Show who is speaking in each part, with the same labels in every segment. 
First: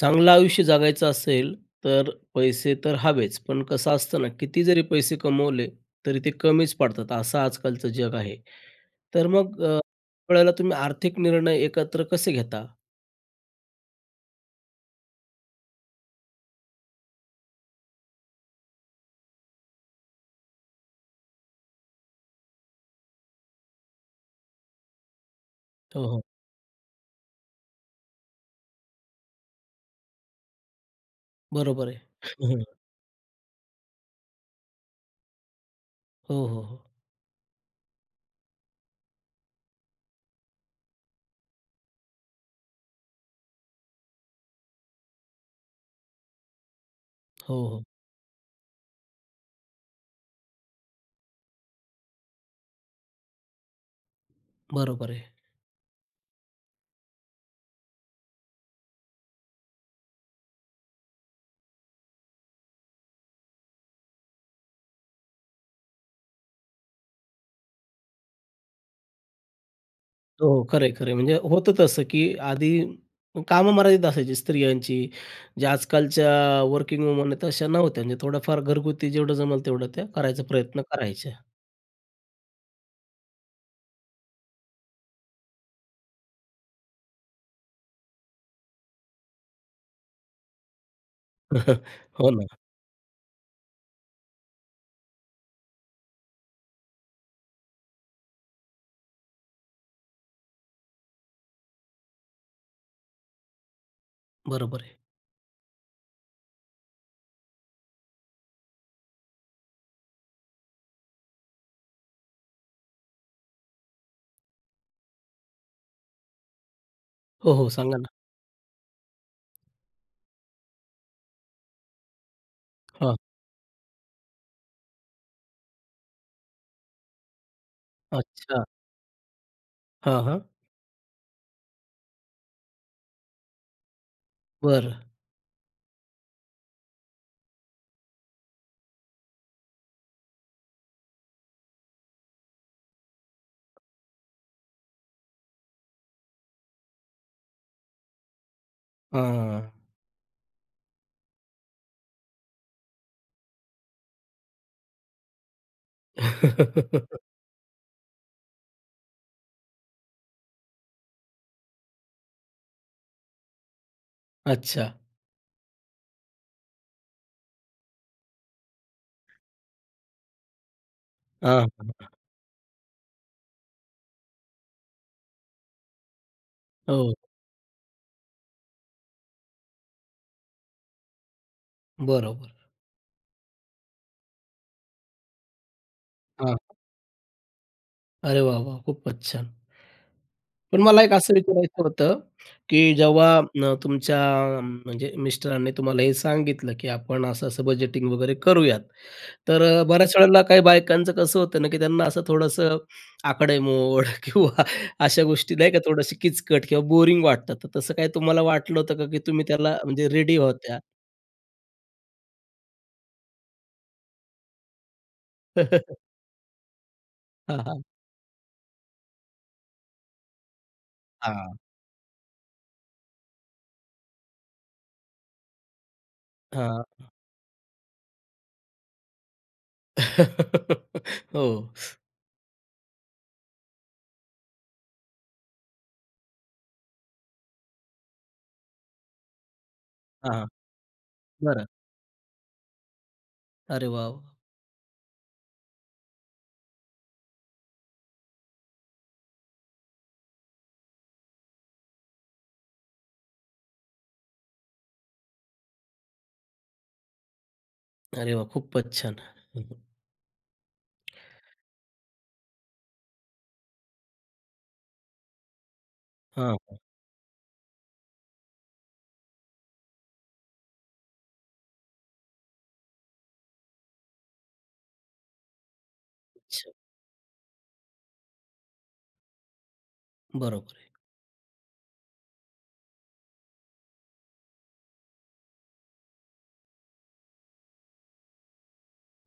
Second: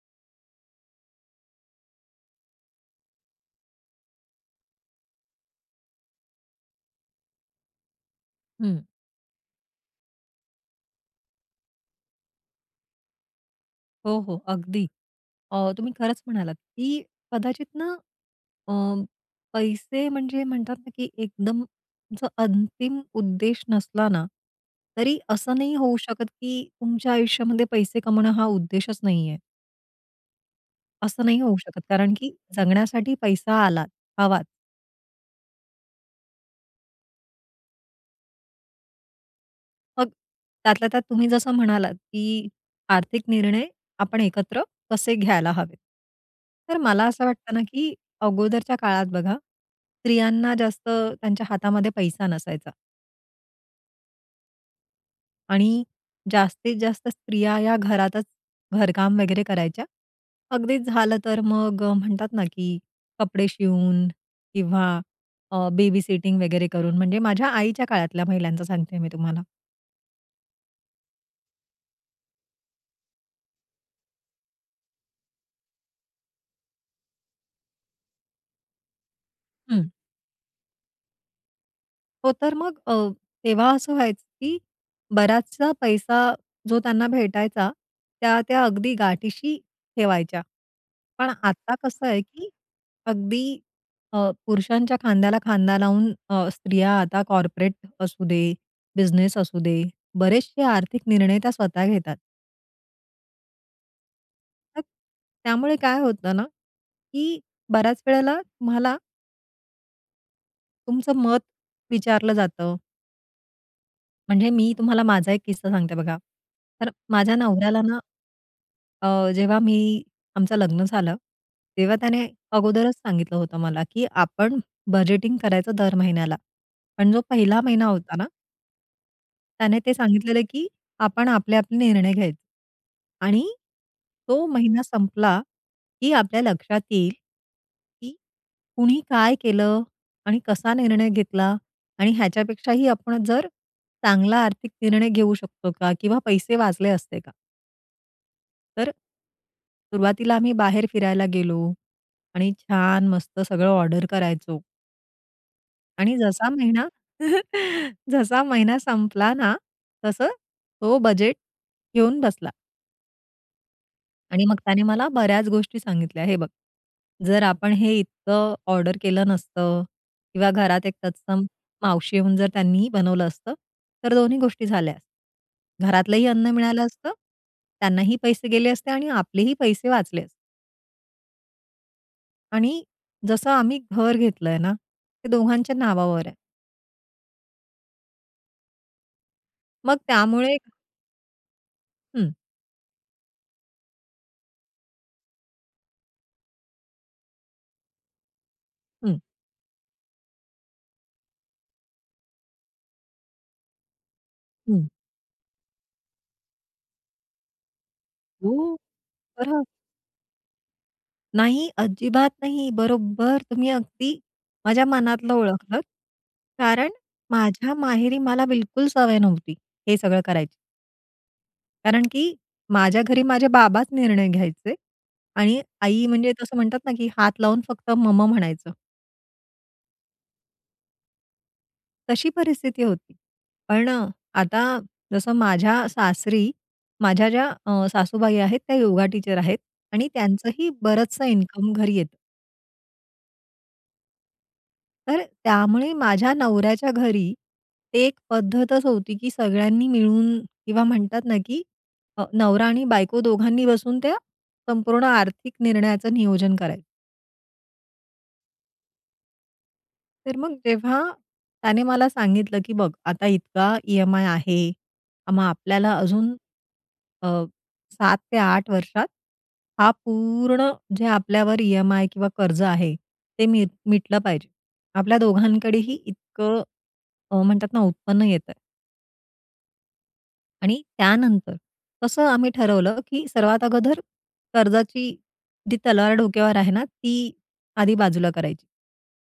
Speaker 1: चांगलं आयुष्य जगायचं असेल तर पैसे तर हवेच पण कसं असतं ना किती जरी पैसे कमवले तरी ते कमीच पडतात, असं आज-कालचं जग आहे.
Speaker 2: हं.
Speaker 1: तर मग अ, वेळेला तुम्ही आर्थिक निर्णय एकत्र कसे घेता?
Speaker 2: हो, हो अगदी. अ, तुम्ही खरंच म्हणालात की कदाचित ना अ, पैसे म्हणजे म्हणतात ना की एकदम जो अंतिम उद्देश नसला ना तरी असं नाही होऊ
Speaker 1: हो, हो.
Speaker 2: शकत की तुमच्या आयुष्यामध्ये पैसे कमावणं हा उद्देशच नाहीये. असं नाही होऊ शकत
Speaker 1: बरोबर आहे.
Speaker 2: कारण की जगण्यासाठी पैसा आलाच, हवाच.
Speaker 1: हो, हो, हो.
Speaker 2: मग त्यातल्या त्यात तुम्ही जसं म्हणालात, की आर्थिक निर्णय आपण एकत्र कसे घ्यायला हवेत. तर मला असं
Speaker 1: हो,
Speaker 2: वाटतं ना,
Speaker 1: हो.
Speaker 2: की अगोदरच्या काळात बघा स्त्रियांना जास्त त्यांच्या हातामध्ये पैसा नसायचा.
Speaker 1: बरोबर आहे.
Speaker 2: आणि जास्तीत जास्त स्त्रिया ह्या घरातच घरकाम वगैरे करायच्या. अगदीच झालं तर मग अ, म्हणतात ना, की कपडे शिवून किंवा अ, बेबीसिटिंग वगैरे करून म्हणजे माझ्या आईच्या काळातल्या महिलांचं सांगते मी तुम्हाला.
Speaker 1: हो, हो. खरंय-खरंय म्हणजे होतं तसं की आधी कामं मर्यादित असायची स्त्रियांची. जे आज-कालच्या वर्किंग वुमन आहेत अशा नव्हत्या म्हणजे थोडंफार घरगुती जेवढं जमेल तेवढं
Speaker 2: हं.
Speaker 1: त्या करायचा प्रयत्न करायच्या.
Speaker 2: हो तर मग अ, तेव्हा असं व्हायचं की बराचसा पैसा जो त्यांना भेटायचा त्या-त्या अगदी गाठीशी ठेवायच्या. पण आता कसं आहे
Speaker 1: हो ना.
Speaker 2: की अगदी अ, पुरुषांच्या खांद्याला खांदा लावून अ, स्त्रिया आता कॉर्पोरेट असू दे, बिझनेस असू दे, बरेचसे आर्थिक निर्णय त्या स्वतः घेतात.
Speaker 1: बरोबर
Speaker 2: मग
Speaker 1: आहे.
Speaker 2: त्यामुळे काय होतं ना, की बऱ्याच वेळेला तुम्हाला तुमचं मत विचारलं जातं. म्हणजे मी तुम्हाला माझा एक किस्सा सांगते बघा. तर माझ्या
Speaker 1: हो, हो,
Speaker 2: नवऱ्याला
Speaker 1: सांगा
Speaker 2: ना
Speaker 1: ना?
Speaker 2: अ, जेव्हा मी आमचं लग्न झालं, तेव्हा त्याने अगोदरच
Speaker 1: हां.
Speaker 2: सांगितलं होतं मला, की "आपण बजेटिंग करायचं दर महिन्याला." पण जो पहिला महिना होता ना
Speaker 1: अच्छा.
Speaker 2: त्याने ते
Speaker 1: हां,
Speaker 2: सांगितलेलं,
Speaker 1: हां.
Speaker 2: की "आपण आपले-आपले निर्णय घ्यायचे आणि तो महिना
Speaker 1: बरं.
Speaker 2: संपला, की आपल्या लक्षात येईल, की कुणी काय केलं आणि कसा निर्णय घेतला आणि ह्याच्यापेक्षाही आपण जर चांगला आर्थिक निर्णय घेऊ शकतो का? किंवा पैसे वाचले असते का?" तर
Speaker 1: हां.
Speaker 2: सुरुवातीला आम्ही बाहेर फिरायला गेलो आणि छान मस्त सगळं ऑर्डर करायचो. आणि जसा महिना जसा महिना संपला ना, तसं तो बजेट घेऊन बसला. आणि मग त्याने
Speaker 1: अच्छा.
Speaker 2: मला बऱ्याच गोष्टी सांगितल्या, "हे बघ, जर आपण हे इतकं ऑर्डर केलं नसतं किंवा घरात एक तत्सम
Speaker 1: आ, हां.
Speaker 2: मावशी येऊन जर त्यांनी बनवलं असतं, तर दोन्ही गोष्टी झाल्या. घरातलंही अन्न मिळालं असतं,
Speaker 1: हो.
Speaker 2: त्यांनाही पैसे गेले असते आणि आपलेही पैसे वाचले असते."
Speaker 1: बरोबर.
Speaker 2: आणि जसं आम्ही घर घेतलंय ना, ते दोघांच्या नावावर आहे.
Speaker 1: हां. अरे वाह, वाह, खूपच छान!
Speaker 2: मग त्यामुळे.
Speaker 1: पण मला एक असं विचारायचं होतं,
Speaker 2: हं.
Speaker 1: की जेव्हा तुमच्या म्हणजे मिस्टरांनी तुम्हाला हे सांगितलं, की आपण असं-असं बजेटिंग वगैरे करूयात,
Speaker 2: हं.
Speaker 1: तर अ, बऱ्याच वेळेला काही बायकांचं कसं होतं ना, की त्यांना असं थोडंसं आकडेमोड किंवा
Speaker 2: हं.
Speaker 1: अशा गोष्टी, नाही का, थोडीशी किचकट किंवा बोरिंग वाटतात. तर तसं काही तुम्हाला
Speaker 2: हो!
Speaker 1: वाटलं होतं का? की तुम्ही
Speaker 2: बरं.
Speaker 1: त्याला म्हणजे रेडी होत्या?
Speaker 2: नाही. अजिबात नाही. बरोबर. तुम्ही अगदी माझ्या मनातलं ओळखलत. कारण
Speaker 1: हां,
Speaker 2: माझ्या
Speaker 1: हां.
Speaker 2: माहेरी मला बिलकुल सवय नव्हती हे सगळं करायची.
Speaker 1: हां.
Speaker 2: कारण की माझ्या घरी माझे बाबाच निर्णय घ्यायचे. आणि आई म्हणजे तसं म्हणतात ना, की
Speaker 1: हां.
Speaker 2: हात लावून फक्त "मम" म्हणायचं.
Speaker 1: हो.
Speaker 2: तशी परिस्थिती होती. पण अ, आता जसं माझ्या सासरी, माझ्या ज्या अ, सासूबाई आहेत त्या योगा टीचर आहेत. आणि
Speaker 1: हां, हां.
Speaker 2: त्यांचंही बरंचसं
Speaker 1: बरं.
Speaker 2: इन्कम घरी येतं.
Speaker 1: अरे वाह!
Speaker 2: तर त्यामुळे माझ्या नवऱ्याच्या घरी एक पद्धतच होती, की सगळ्यांनी मिळून किंवा म्हणतात ना की अ, नवरा आणि बायको दोघांनी बसून त्या, संपूर्ण आर्थिक निर्णयाचं नियोजन करायचं.
Speaker 1: अरे वाह! खूपच छान. हं हं.
Speaker 2: तर मग जेव्हा त्याने मला सांगितलं की "बघ आता इतका ई-एम-आय आहे. मग आपल्याला अजून
Speaker 1: हां.
Speaker 2: अ, 7 ते 8 वर्षात हा पूर्ण जे आपल्यावर ई-एम-आय किंवा कर्ज आहे ते मी मिटलं पाहिजे. आपल्या दोघांकडेही इतकं"
Speaker 1: अच्छा.
Speaker 2: म्हणतात ना "उत्पन्न येतंय."
Speaker 1: बरोबर
Speaker 2: आणि
Speaker 1: आहे.
Speaker 2: त्यानंतर तसं आम्ही ठरवलं, की सर्वात अगोदर कर्जाची जी तलवार डोक्यावर आहे ना, ती आधी बाजूला करायची.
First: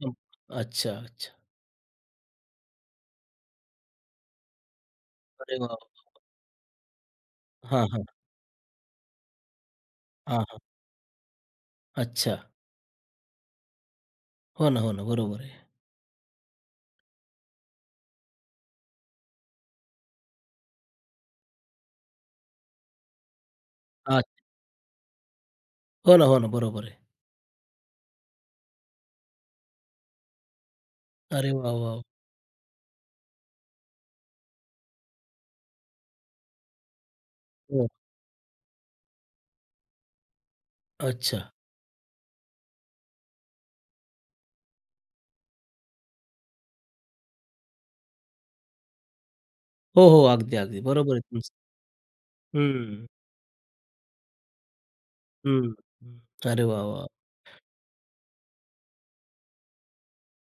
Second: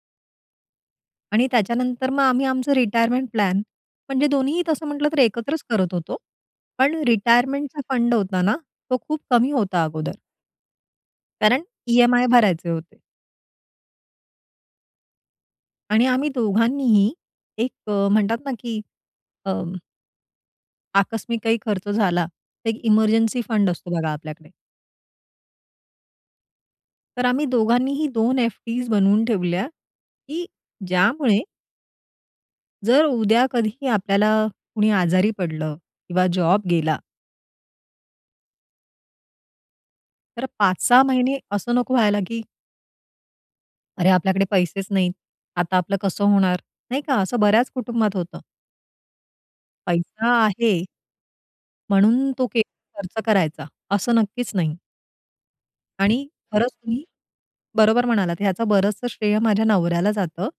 Speaker 1: अं, अच्छा, अच्छा.
Speaker 2: आणि त्याच्यानंतर मग आम्ही आमचं रिटायरमेंट प्लॅन म्हणजे दोन्हीही तसं म्हटलं, तर
Speaker 1: अरे
Speaker 2: एकत्रच
Speaker 1: वाह,
Speaker 2: करत
Speaker 1: वाह!
Speaker 2: होतो. पण रिटायरमेंटचा
Speaker 1: हां, हां.
Speaker 2: फंड होता ना, तो खूप कमी होता अगोदर.
Speaker 1: हां, हां
Speaker 2: कारण ई-एम-आय
Speaker 1: अच्छा.
Speaker 2: भरायचे होते.
Speaker 1: हो ना, हो ना. बरोबर आहे.
Speaker 2: आणि आम्ही दोघांनीही एक अ, म्हणतात ना, की अं आकस्मिक काही खर्च झाला, तर एक इमर्जन्सि फंड असतो बघा
Speaker 1: अच्छा.
Speaker 2: आपल्याकडे.
Speaker 1: हो ना, हो ना. बरोबर आहे.
Speaker 2: तर आम्ही दोघांनीही 2 एफडीस बनवून ठेवल्या, की ज्यामुळे
Speaker 1: अरे वाह! वाह!
Speaker 2: जर उद्या कधीही आपल्याला, कुणी आजारी पडलं किंवा जॉब गेला
Speaker 1: हं.
Speaker 2: तर 5, 6 महिने
Speaker 1: अच्छा.
Speaker 2: असं नको व्हायला की अरे आपल्याकडे पैसेच नाहीत. आता आपलं कसं होणार, नाही का. असं बऱ्याच कुटुंबात होतं.
Speaker 1: हो, हो.
Speaker 2: पैसा
Speaker 1: अगदी,
Speaker 2: आहे
Speaker 1: अगदी. बरोबर आहे तुमचं.
Speaker 2: म्हणून तो के
Speaker 1: हम्म.
Speaker 2: खर्च करायचा असं नक्कीच नाही.
Speaker 1: हं,
Speaker 2: आणि
Speaker 1: अरे
Speaker 2: खरंच
Speaker 1: वाह!
Speaker 2: तुम्ही
Speaker 1: वाह!
Speaker 2: बरोबर म्हणालात ह्याचं बरंचसं श्रेय माझ्या नवऱ्याला जातं.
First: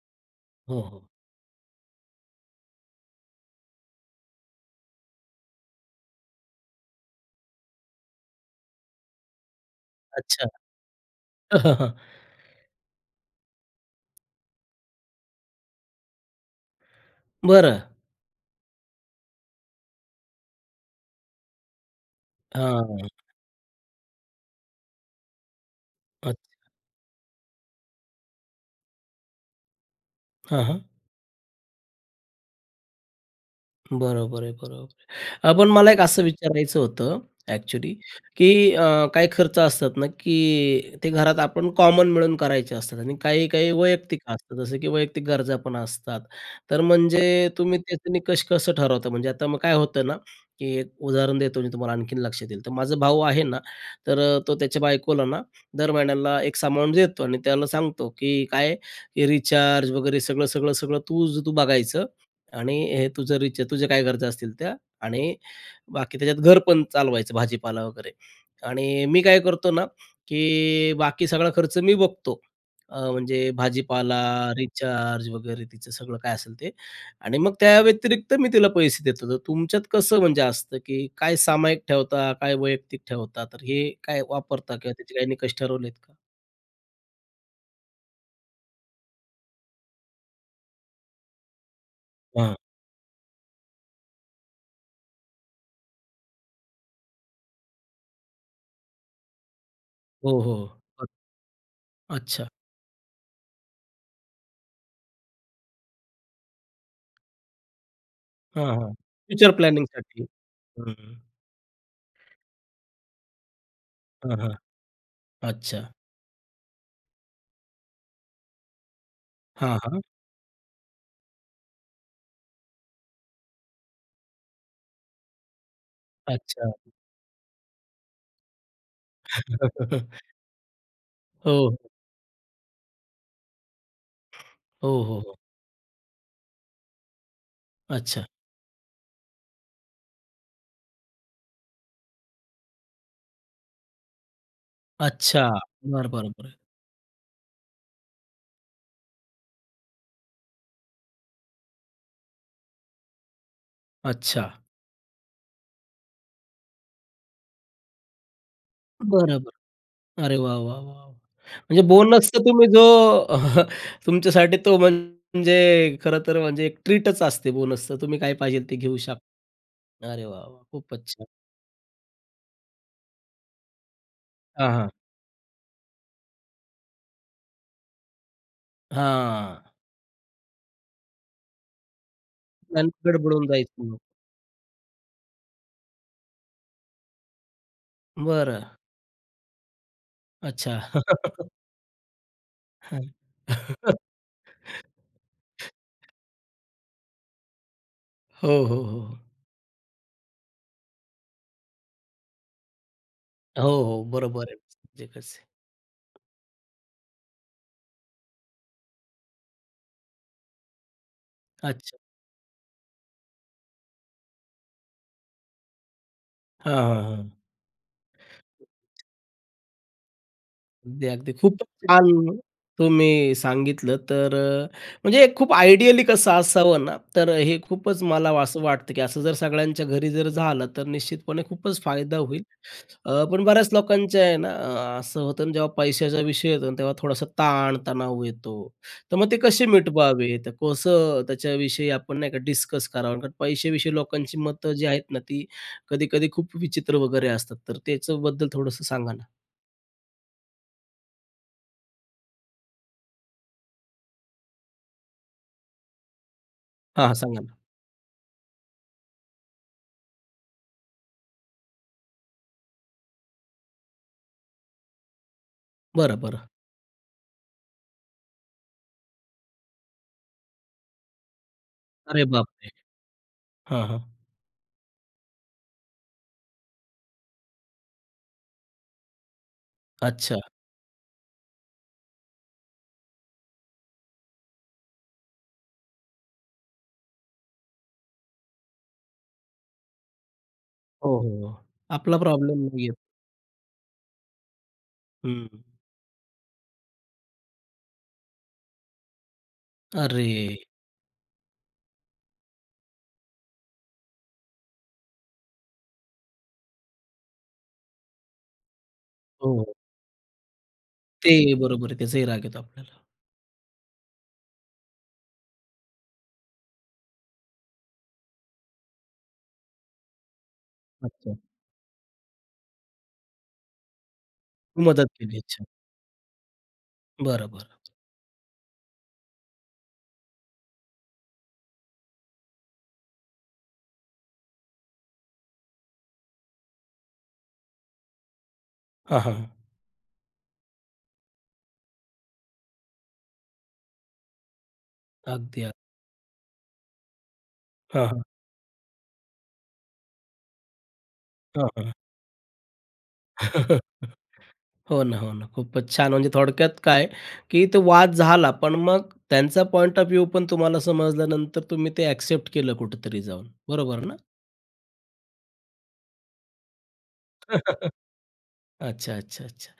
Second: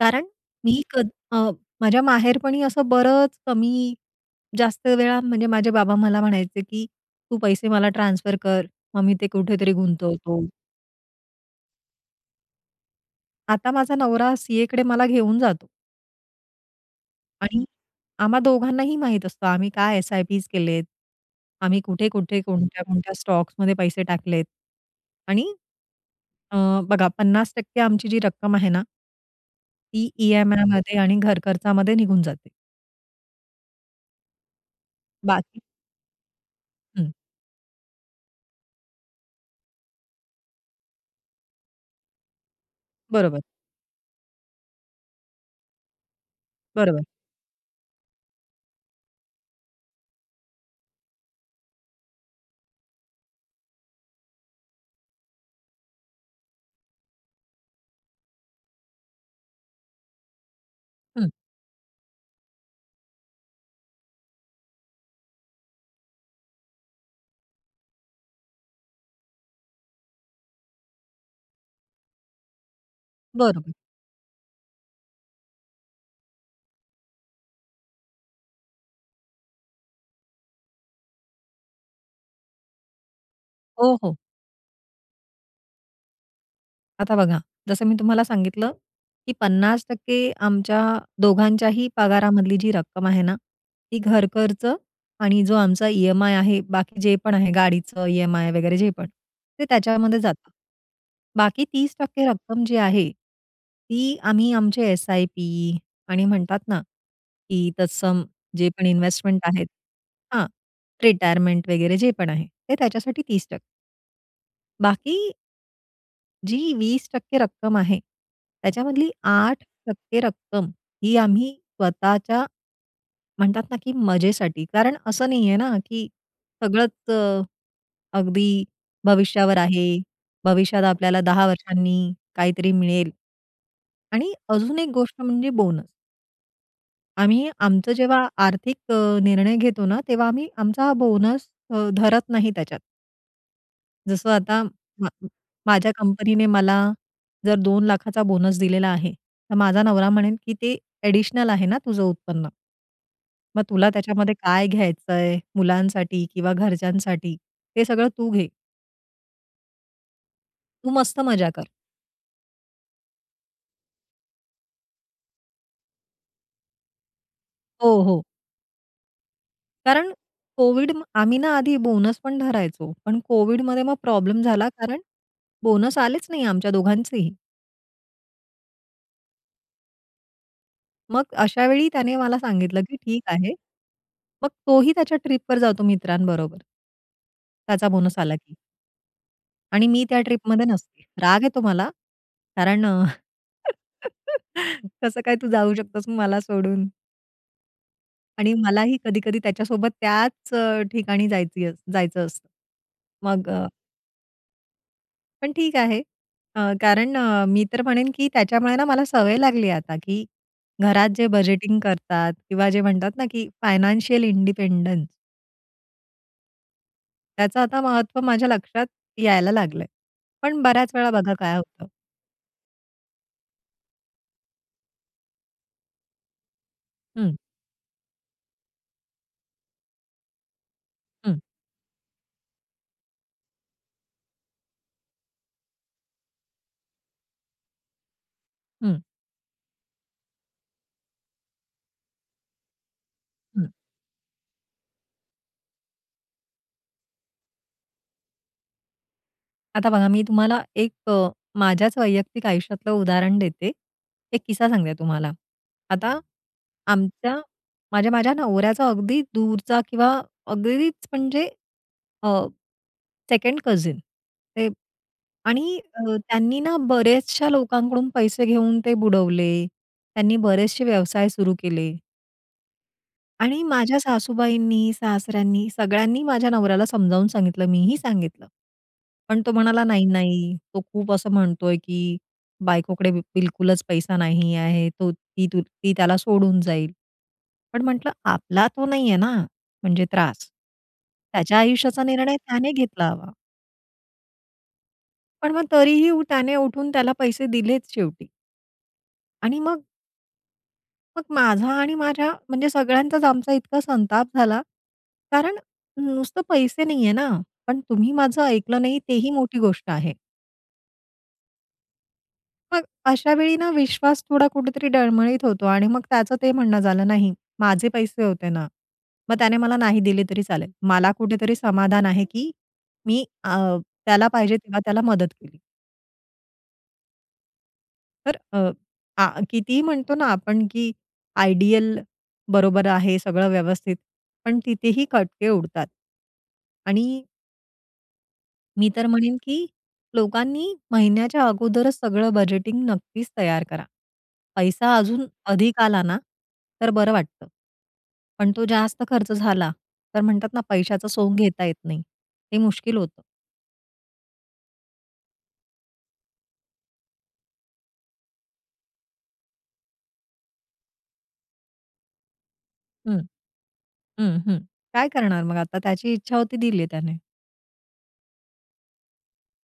Speaker 2: कारण मी क
Speaker 1: हं.
Speaker 2: अ, माझ्या माहेरपणी असं बरंच कमी-जास्त वेळा म्हणजे माझे बाबा मला म्हणायचे की, "तू पैसे मला ट्रान्सफर कर. मग मी ते कुठेतरी गुंतवतो."
Speaker 1: अच्छा.
Speaker 2: आता माझा नवरा सीएकडे मला घेऊन जातो. आणि
Speaker 1: बरं.
Speaker 2: आम्हा दोघांनाही माहीत असतं आम्ही काय एस-आय-पीस केलेत. आम्ही कुठे-कुठे
Speaker 1: हां.
Speaker 2: कोणत्या-कोणत्या स्टॉक्समध्ये पैसे टाकलेत आणि
Speaker 1: अच्छ
Speaker 2: अ, बघा 50% आमची जी रक्कम आहे ना ती
Speaker 1: हां, हां.
Speaker 2: ई-एम-आयमध्ये आणि घरखर्चामध्ये निघून जाते.
Speaker 1: बरोबर आहे, बरोबर आहे. अ,
Speaker 2: बाकी
Speaker 1: पण मला एक असं विचारायचं
Speaker 2: हं.
Speaker 1: होतं, ॲक्चुअली की अ, काही खर्च असतात ना, की ते घरात आपण कॉमन मिळून करायचे असतात आणि
Speaker 2: बरोबर.
Speaker 1: काही-काही वैयक्तिक असतात. जसं की वैयक्तिक गरजा पण असतात. तर
Speaker 2: बरोबर.
Speaker 1: म्हणजे तुम्ही त्याचं निकष कसं ठरवता म्हणजे? आता मग काय होतं ना, की एक उदाहरण देतो मी तुम्हाला आणखीन लक्षात येईल. तर माझा भाऊ आहे ना तर अ, तो त्याच्या बायकोलाना दर महिन्याला एक्स अमाऊंट देतो आणि त्याला सांगतो की काय? की "रिचार्ज वगैरे सगळं, सगळं, सगळं
Speaker 2: हं.
Speaker 1: तुझं तू बघायचं आणि हे तुझं रिचार्ज तुझे काय गरजा असतील त्या आणि बाकी त्याच्यात घर पण चालवायचं भाजी-पाला वगैरे." आणि मी काय करतो ना की बाकी सगळा खर्च मी बघतो, अ, म्हणजे
Speaker 2: बरोबर.
Speaker 1: भाजी-पाला, रिचार्ज वगैरे तिचं सगळं काय असेल ते आणि मग त्याव्यतिरिक्त मी तिला पैसे देत होतो. तुमच्यात कसं म्हणजे असतं की काय सामायिक ठेवता, काय वैयक्तिक ठेवता? तर हे
Speaker 2: हो, हो.
Speaker 1: काय वापरता किंवा त्याचे काही निकष ठरवलेत का?
Speaker 2: आता बघा जसं मी तुम्हाला सांगितलं की 50% आमच्या दोघांच्याही
Speaker 1: हां.
Speaker 2: पगारामधली जी रक्कम आहे ना, ती घर खर्च आणि जो आमचा ई-एम-आय आहे. बाकी जे पण आहे गाडीचं ई-एम-आय वगैरे जे पण ते त्याच्यामध्ये
Speaker 1: हो,
Speaker 2: जातं.
Speaker 1: हो.
Speaker 2: बाकी 30%
Speaker 1: अच्छा.
Speaker 2: रक्कम जी आहे ती आम्ही आमचे एस-आय-पी आणि म्हणतात ना, की तत्सम
Speaker 1: हां,
Speaker 2: जे पण
Speaker 1: हां.
Speaker 2: इन्व्हेस्टमेंट
Speaker 1: फ्युचर
Speaker 2: आहेत
Speaker 1: प्लॅनिंगसाठी
Speaker 2: हां,
Speaker 1: हं.
Speaker 2: रिटायरमेंट वगैरे जे पण आहे ते त्याच्यासाठी 30%
Speaker 1: हां, हां.
Speaker 2: बाकी
Speaker 1: अच्छा.
Speaker 2: जी 20% रक्कम आहे त्याच्यामधली आठ
Speaker 1: हां, हां.
Speaker 2: टक्के रक्कम ही आम्ही स्वतःच्या, म्हणता ना, की मजेसाठी कारण असं नाहीये ना, की
Speaker 1: अच्छा.
Speaker 2: सगळंच अ, अगदी भविष्यावर आहे. भविष्यात आपल्याला 10
Speaker 1: हो.
Speaker 2: वर्षांनी काहीतरी मिळेल. आणि अजून एक
Speaker 1: हो,
Speaker 2: गोष्ट
Speaker 1: हो, हो.
Speaker 2: म्हणजे बोनस. आम्ही आमचं
Speaker 1: अच्छा.
Speaker 2: जेव्हा आर्थिक अ, निर्णय घेतो ना तेव्हा आम्ही आमचा बोनस अ, धरत नाही त्याच्यात. जसं आता म
Speaker 1: अच्छा.
Speaker 2: माझ्या
Speaker 1: बरं, बरं,
Speaker 2: कंपनीने
Speaker 1: बरं.
Speaker 2: मला जर 2 लाखाचा बोनस दिलेला आहे. तर माझा नवरा म्हणेल की "ते ॲडिशनल आहे ना तुझं उत्पन्न." मग तुला त्याच्यामध्ये
Speaker 1: अच्छा.
Speaker 2: काय घ्यायचंय, मुलांसाठी किंवा घरच्यांसाठी हे सगळं तू घे.
Speaker 1: बरं-बरं. अरे, वाह! वाह!
Speaker 2: तू
Speaker 1: वाह!
Speaker 2: मस्त मज्जा कर.
Speaker 1: म्हणजे बोनसचा तुम्ही जो अ, तुमच्यासाठी तो म्हणजे खरं तर म्हणजे एक ट्रीटच असते. बोनसचं
Speaker 2: हो,
Speaker 1: तुम्ही
Speaker 2: हो.
Speaker 1: काय पाहिजेल ते घेऊ शकता?
Speaker 2: कारण
Speaker 1: अरे, वाह! वाह!
Speaker 2: कोविड म्
Speaker 1: खूपच छान.
Speaker 2: आम्ही ना आधी बोनस पण धरायचो. पण कोविडमध्ये मग प्रॉब्लेम झाला
Speaker 1: हां, हां.
Speaker 2: कारण बोनस आलेच नाही आमच्या दोघांचेही.
Speaker 1: हां.
Speaker 2: मग अशावेळी त्याने मला सांगितलं
Speaker 1: गणित
Speaker 2: की ठीक
Speaker 1: गडबडून
Speaker 2: आहे.
Speaker 1: जायचं मग?
Speaker 2: मग तोही त्याच्या ट्रिपवर जातो मित्रांबरोबर त्याचा बोनस आला की.
Speaker 1: बरं.
Speaker 2: आणि मी त्या ट्रिपमध्ये
Speaker 1: अच्छा.
Speaker 2: नसते. राग येतो मला. कारण
Speaker 1: हं.
Speaker 2: कसं काय तू जाऊ शकतोस मला सोडून? आणि
Speaker 1: हो, हो,
Speaker 2: मलाही
Speaker 1: हो.
Speaker 2: कधी-कधी त्याच्यासोबत त्याच अ, ठिकाणी जायचंही जायचं असतं. मग अ
Speaker 1: हो, हो. बरोबर आहे. म्हणजे कसं आहे.
Speaker 2: पण ठीक आहे अ, कारण अ, मी तर म्हणेन, की त्याच्यामुळे ना मला सवय लागली आहे आता, की घरात जे बजेटिंग
Speaker 1: अच्छा.
Speaker 2: करतात किंवा जे म्हणतात ना की फायनान्शियल इंडिपेंडन्स
Speaker 1: हां, हां, हां.
Speaker 2: त्याचं आता महत्त्व माझ्या लक्षात यायला लागलंय. पण बऱ्याच
Speaker 1: अगदी
Speaker 2: वेळा
Speaker 1: अगदी.
Speaker 2: बघा काय
Speaker 1: खूप
Speaker 2: होतं.
Speaker 1: छान तुम्ही सांगितलं. तर अ, म्हणजे खूप आयडियली कसं असावं ना. तर
Speaker 2: हं.
Speaker 1: हे खूपच मला असं वाटतं, की असं जर सगळ्यांच्या घरी जर झालं तर
Speaker 2: हं.
Speaker 1: निश्चितपणे खूपच फायदा होईल. अ, पण बऱ्याच लोकांचे आहे ना असं होतं, जेव्हा पैशाचा विषय येतो तेव्हा थोडासा ताण-तणाव येतो.
Speaker 2: हं.
Speaker 1: तर मग ते कसे मिटवावे? तर कसं त्याच्याविषयी आपण नाही का डिस्कस करावं? कारण
Speaker 2: हं.
Speaker 1: पैश्याविषयी लोकांची मतं जी आहेत ना ती कधी-कधी खूप विचित्र वगैरे असतात. तर त्याच्याबद्दल थोडंसं सांगा ना?
Speaker 2: आता बघा, मी तुम्हाला एक अ, माझ्याच वैयक्तिक आयुष्यातलं उदाहरण देते. एक किस्सा सांगते तुम्हाला. आता
Speaker 1: हां.
Speaker 2: आमच्या,
Speaker 1: सांगा ना.
Speaker 2: माझ्या, माझ्या नवऱ्याचा अगदी दूरचा किंवा अगदीच म्हणजे अ, 2nd कझिन ते. आणि
Speaker 1: बरं,
Speaker 2: अ,
Speaker 1: बरं.
Speaker 2: त्यांनी ना बऱ्याचशा लोकांकडून पैसे घेऊन ते बुडवले. त्यांनी बरेचसे व्यवसाय सुरू केले.
Speaker 1: अरे बापरे!
Speaker 2: आणि
Speaker 1: हां
Speaker 2: माझ्या
Speaker 1: हां.
Speaker 2: सासूबाईंनी, सासऱ्यांनी सगळ्यांनी माझ्या नवऱ्याला समजावून सांगितलं, मीही सांगितलं. पण तो म्हणाला "नाही,
Speaker 1: अच्छा.
Speaker 2: नाही तो खूप असं म्हणतोय, की बायकोकडे बिलकुलच पैसा नाही आहे. तो, ती, ती त्याला सोडून जाईल." पण म्हटलं "आपला तो नाही आहे ना, म्हणजे त्रास."
Speaker 1: ओहो.
Speaker 2: त्याच्या आयुष्याचा
Speaker 1: आपला
Speaker 2: निर्णय
Speaker 1: प्रॉब्लेम
Speaker 2: त्याने
Speaker 1: नाहीये.
Speaker 2: घेतला हवा.
Speaker 1: हं.
Speaker 2: पण मग तरीही त्याने उठून त्याला पैसे दिलेच शेवटी. आणि मग
Speaker 1: अरे!
Speaker 2: मग माझा आणि माझ्या म्हणजे सगळ्यांचाच आमचा इतका संताप झाला. कारण नुसतं पैसे नाही आहे ना, पण तुम्ही माझं ऐकलं नाही, तेही मोठी
Speaker 1: हो.
Speaker 2: गोष्ट आहे.
Speaker 1: ते बरोबर आहे, त्याचाही राग येतो
Speaker 2: मग
Speaker 1: आपल्याला.
Speaker 2: अशा वेळी ना विश्वास थोडा कुठेतरी डळमळीत होतो. आणि मग त्याचं ते म्हणणं झालं, "नाही माझे पैसे होते ना. मग त्याने मला नाही दिले तरी चालेल. मला
Speaker 1: अच्छा.
Speaker 2: कुठेतरी समाधान आहे, की मी अ, त्याला पाहिजे तेव्हा त्याला
Speaker 1: मदत
Speaker 2: मदत
Speaker 1: केली.
Speaker 2: केली."
Speaker 1: अच्छा. बरं, बरं.
Speaker 2: तर अ, आह, कितीही म्हणतो ना आपण, की आयडियल बरोबर आहे सगळं व्यवस्थित. पण तिथेही खटके उडतात. आणि मी तर
Speaker 1: हां, हां,
Speaker 2: म्हणेन
Speaker 1: हां.
Speaker 2: की लोकांनी महिन्याच्या अगोदरच सगळं बजेटिंग नक्कीच तयार करा. पैसा अजून
Speaker 1: अगदी, अग
Speaker 2: अधिक आला ना तर बरं वाटतं.
Speaker 1: हां, हां.
Speaker 2: पण तो जास्त खर्च झाला, तर म्हणतात ना "पैशाचं सोंग घेता
Speaker 1: हां,
Speaker 2: येत
Speaker 1: हां.
Speaker 2: नाही." हे मुश्किल होतं.
Speaker 1: हो ना, हो ना. खूपच छान म्हणजे थोडक्यात काय की तो वाद झाला, पण मग त्यांचा पॉइंट ऑफ व्ह्यू पण तुम्हाला समजल्यानंतर तुम्ही ते एक्सेप्ट केलं
Speaker 2: हं.
Speaker 1: कुठेतरी जाऊन, बरोबर ना?
Speaker 2: हं, हं. काय करणार मग आता? त्याची इच्छा होती दिले त्याने.
Speaker 1: अच्छा, अच्छा, अच्छा.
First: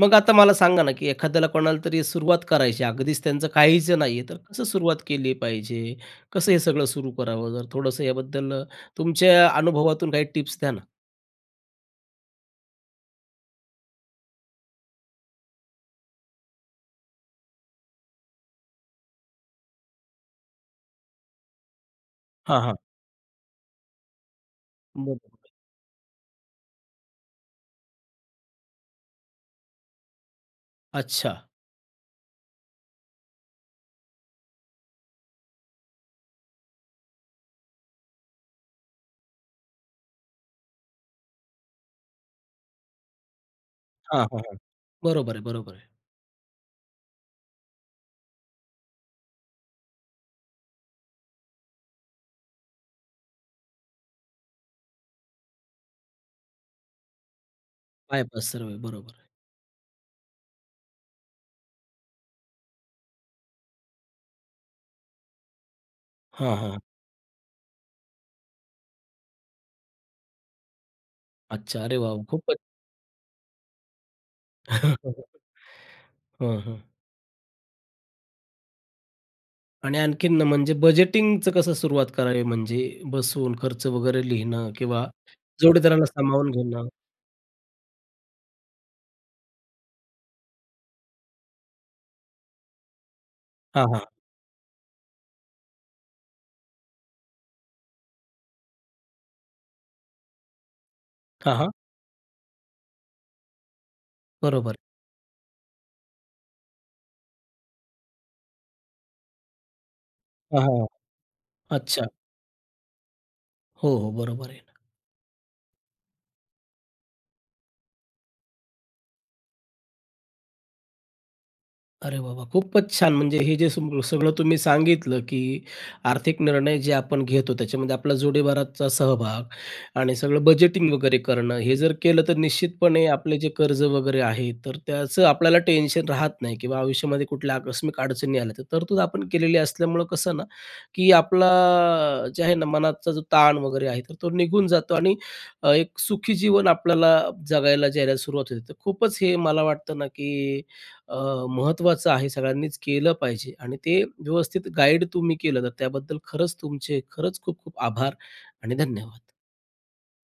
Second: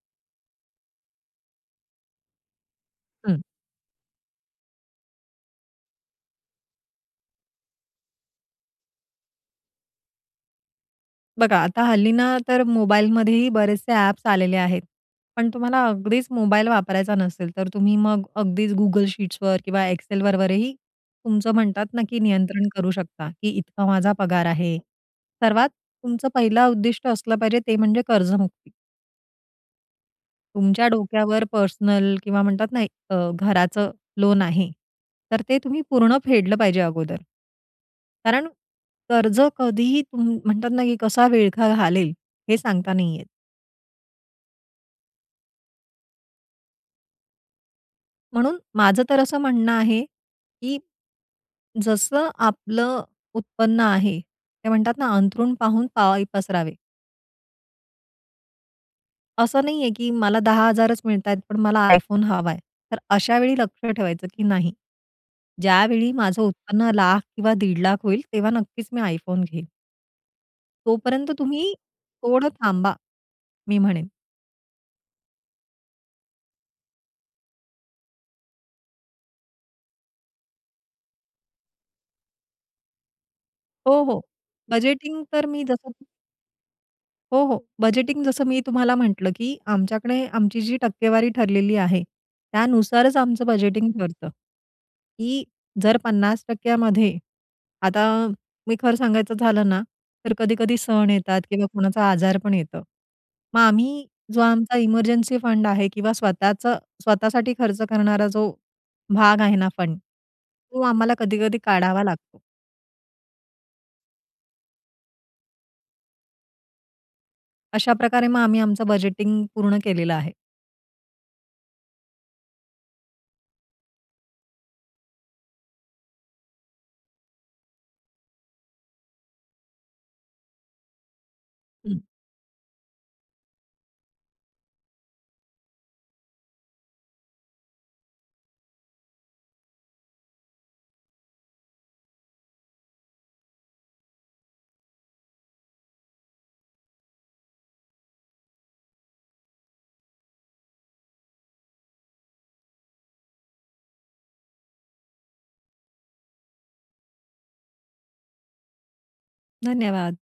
Speaker 1: मग आता मला सांगा ना, की एखाद्याला कोणाला तरी सुरुवात करायची आहे अगदीच
Speaker 2: हं.
Speaker 1: त्यांचं काहीच नाहीये तर कसं सुरुवात केली पाहिजे, कसं हे सगळं सुरू करावं? जर थोडंसं याबद्दल तुमच्या अनुभवातून काही टिप्स द्या ना.
Speaker 2: बघा, आता हल्ली ना, तर मोबाईलमध्येही बरेचसे अ‍ॅप्स आलेले आहेत. पण तुम्हाला अगदीच मोबाईल वापरायचा नसेल, तर तुम्ही मग अगदीच Google Sheetsवर किंवा Excelवर वरही तुमचं म्हणतात ना, की
Speaker 1: हां,
Speaker 2: नियंत्रण
Speaker 1: हां.
Speaker 2: करू शकता, की इतका माझा पगार आहे.
Speaker 1: बरोबर.
Speaker 2: सर्वात तुमचं पहिलं उद्दिष्ट असलं पाहिजे, ते म्हणजे कर्जमुक्ती. तुमच्या
Speaker 1: अच्छा.
Speaker 2: डोक्यावर पर्सनल किंवा म्हणतात ना, एक अ, घराचं लोन आहे, तर ते तुम्ही पूर्ण फेडलं पाहिजे अगोदर. कारण कर्ज कधीही तुं म्हणतात ना, की कसा विळखा घालेल, हे सांगता नाही येत.
Speaker 1: हां, हां, हां. बरोबर आहे, बरोबर आहे.
Speaker 2: म्हणून माझं तर असं म्हणणं आहे, की जसं आपलं उत्पन्न आहे. ते म्हणतात ना, "अंथरूण पाहून पाय पसरावे."
Speaker 1: पाय पसरावे. बरोबर आहे.
Speaker 2: असं नाही आहे, की मला 10,000च मिळतायत, पण मला iPhone हवाय. तर अशावेळी लक्ष ठेवायचं, की नाही, ज्यावेळी माझं
Speaker 1: हां, हां.
Speaker 2: उत्पन्न 1,00,000 किंवा 1,50,000 होईल, तेव्हा नक्कीच मी iPhone घेईन. तोपर्यंत तुम्ही
Speaker 1: अच्छा, अरे वॉव!
Speaker 2: थोडं
Speaker 1: खूपच
Speaker 2: थांबा मी म्हणेन.
Speaker 1: हं, हं. आणि आणखीन म्हणजे, बजेटिंगचं कसं सुरुवात करावी, म्हणजे बसून खर्च
Speaker 2: हो, हो.
Speaker 1: वगैरे लिहिणं किंवा
Speaker 2: बजेटिंग तर मी जसं
Speaker 1: जोडीदाराला सामावून घेणं?
Speaker 2: हो, हो. बजेटिंग जसं मी तुम्हाला म्हटलं, की आमच्याकडे आमची जी टक्केवारी ठरलेली आहे, त्यानुसारच आमचं
Speaker 1: हां,
Speaker 2: बजेटिंग
Speaker 1: हां.
Speaker 2: ठरतं. की जर 50% मध्ये आता मी खरं सांगायचं झालं ना, तर कधी-कधी सण येतात
Speaker 1: हां,
Speaker 2: किंवा
Speaker 1: हां.
Speaker 2: कोणाचा आजार पण येतो, मग आम्ही जो
Speaker 1: बरोबर.
Speaker 2: आमचा इमर्जन्सी फंड आहे किंवा स्वतःचं स्वतःसाठी खर्च करणारा जो भाग आहे ना फंड, तो
Speaker 1: हां,
Speaker 2: आम्हाला कधी-कधी काढावा
Speaker 1: अच्छा.
Speaker 2: लागतो.
Speaker 1: हो, हो, बरोबर आहे ना.
Speaker 2: अशाप्रकारे मग आम्ही आमचं बजेटिंग पूर्ण केलेलं आहे.
Speaker 1: अरे, वाह, वाह! खूपच छान, म्हणजे हे जे सग सगळं तुम्ही सांगितलं, की आर्थिक निर्णय जे आपण घेतो त्याच्यामध्ये आपला जोडीदाराचा सहभाग आणि सगळं बजेटिंग वगैरे करणं, हे जर
Speaker 2: हं.
Speaker 1: केलं, तर निश्चितपणे आपले जे कर्ज वगैरे आहे, तर त्याचं आपल्याला टेन्शन राहत नाही किंवा आयुष्यामध्ये कुठल्या आकस्मिक अडचणी आल्या, तर तरतूद आपण केलेली असल्यामुळं, कसं ना, की आपला जे आहे ना मनाचा जो ताण वगैरे आहे, तर तो निघून जातो आणि एक सुखी जीवन आपल्याला जगायला जायला सुरुवात होते. तर खूपच हे मला वाटतं ना, की अ, महत्त्वाचं आहे, सगळ्यांनीच केलं पाहिजे आणि ते व्यवस्थित गाईड तुम्ही केलं, तर त्याबद्दल खरंच तुमचे खरंच खूप आभार आणि धन्यवाद.
Speaker 2: धन्यवाद.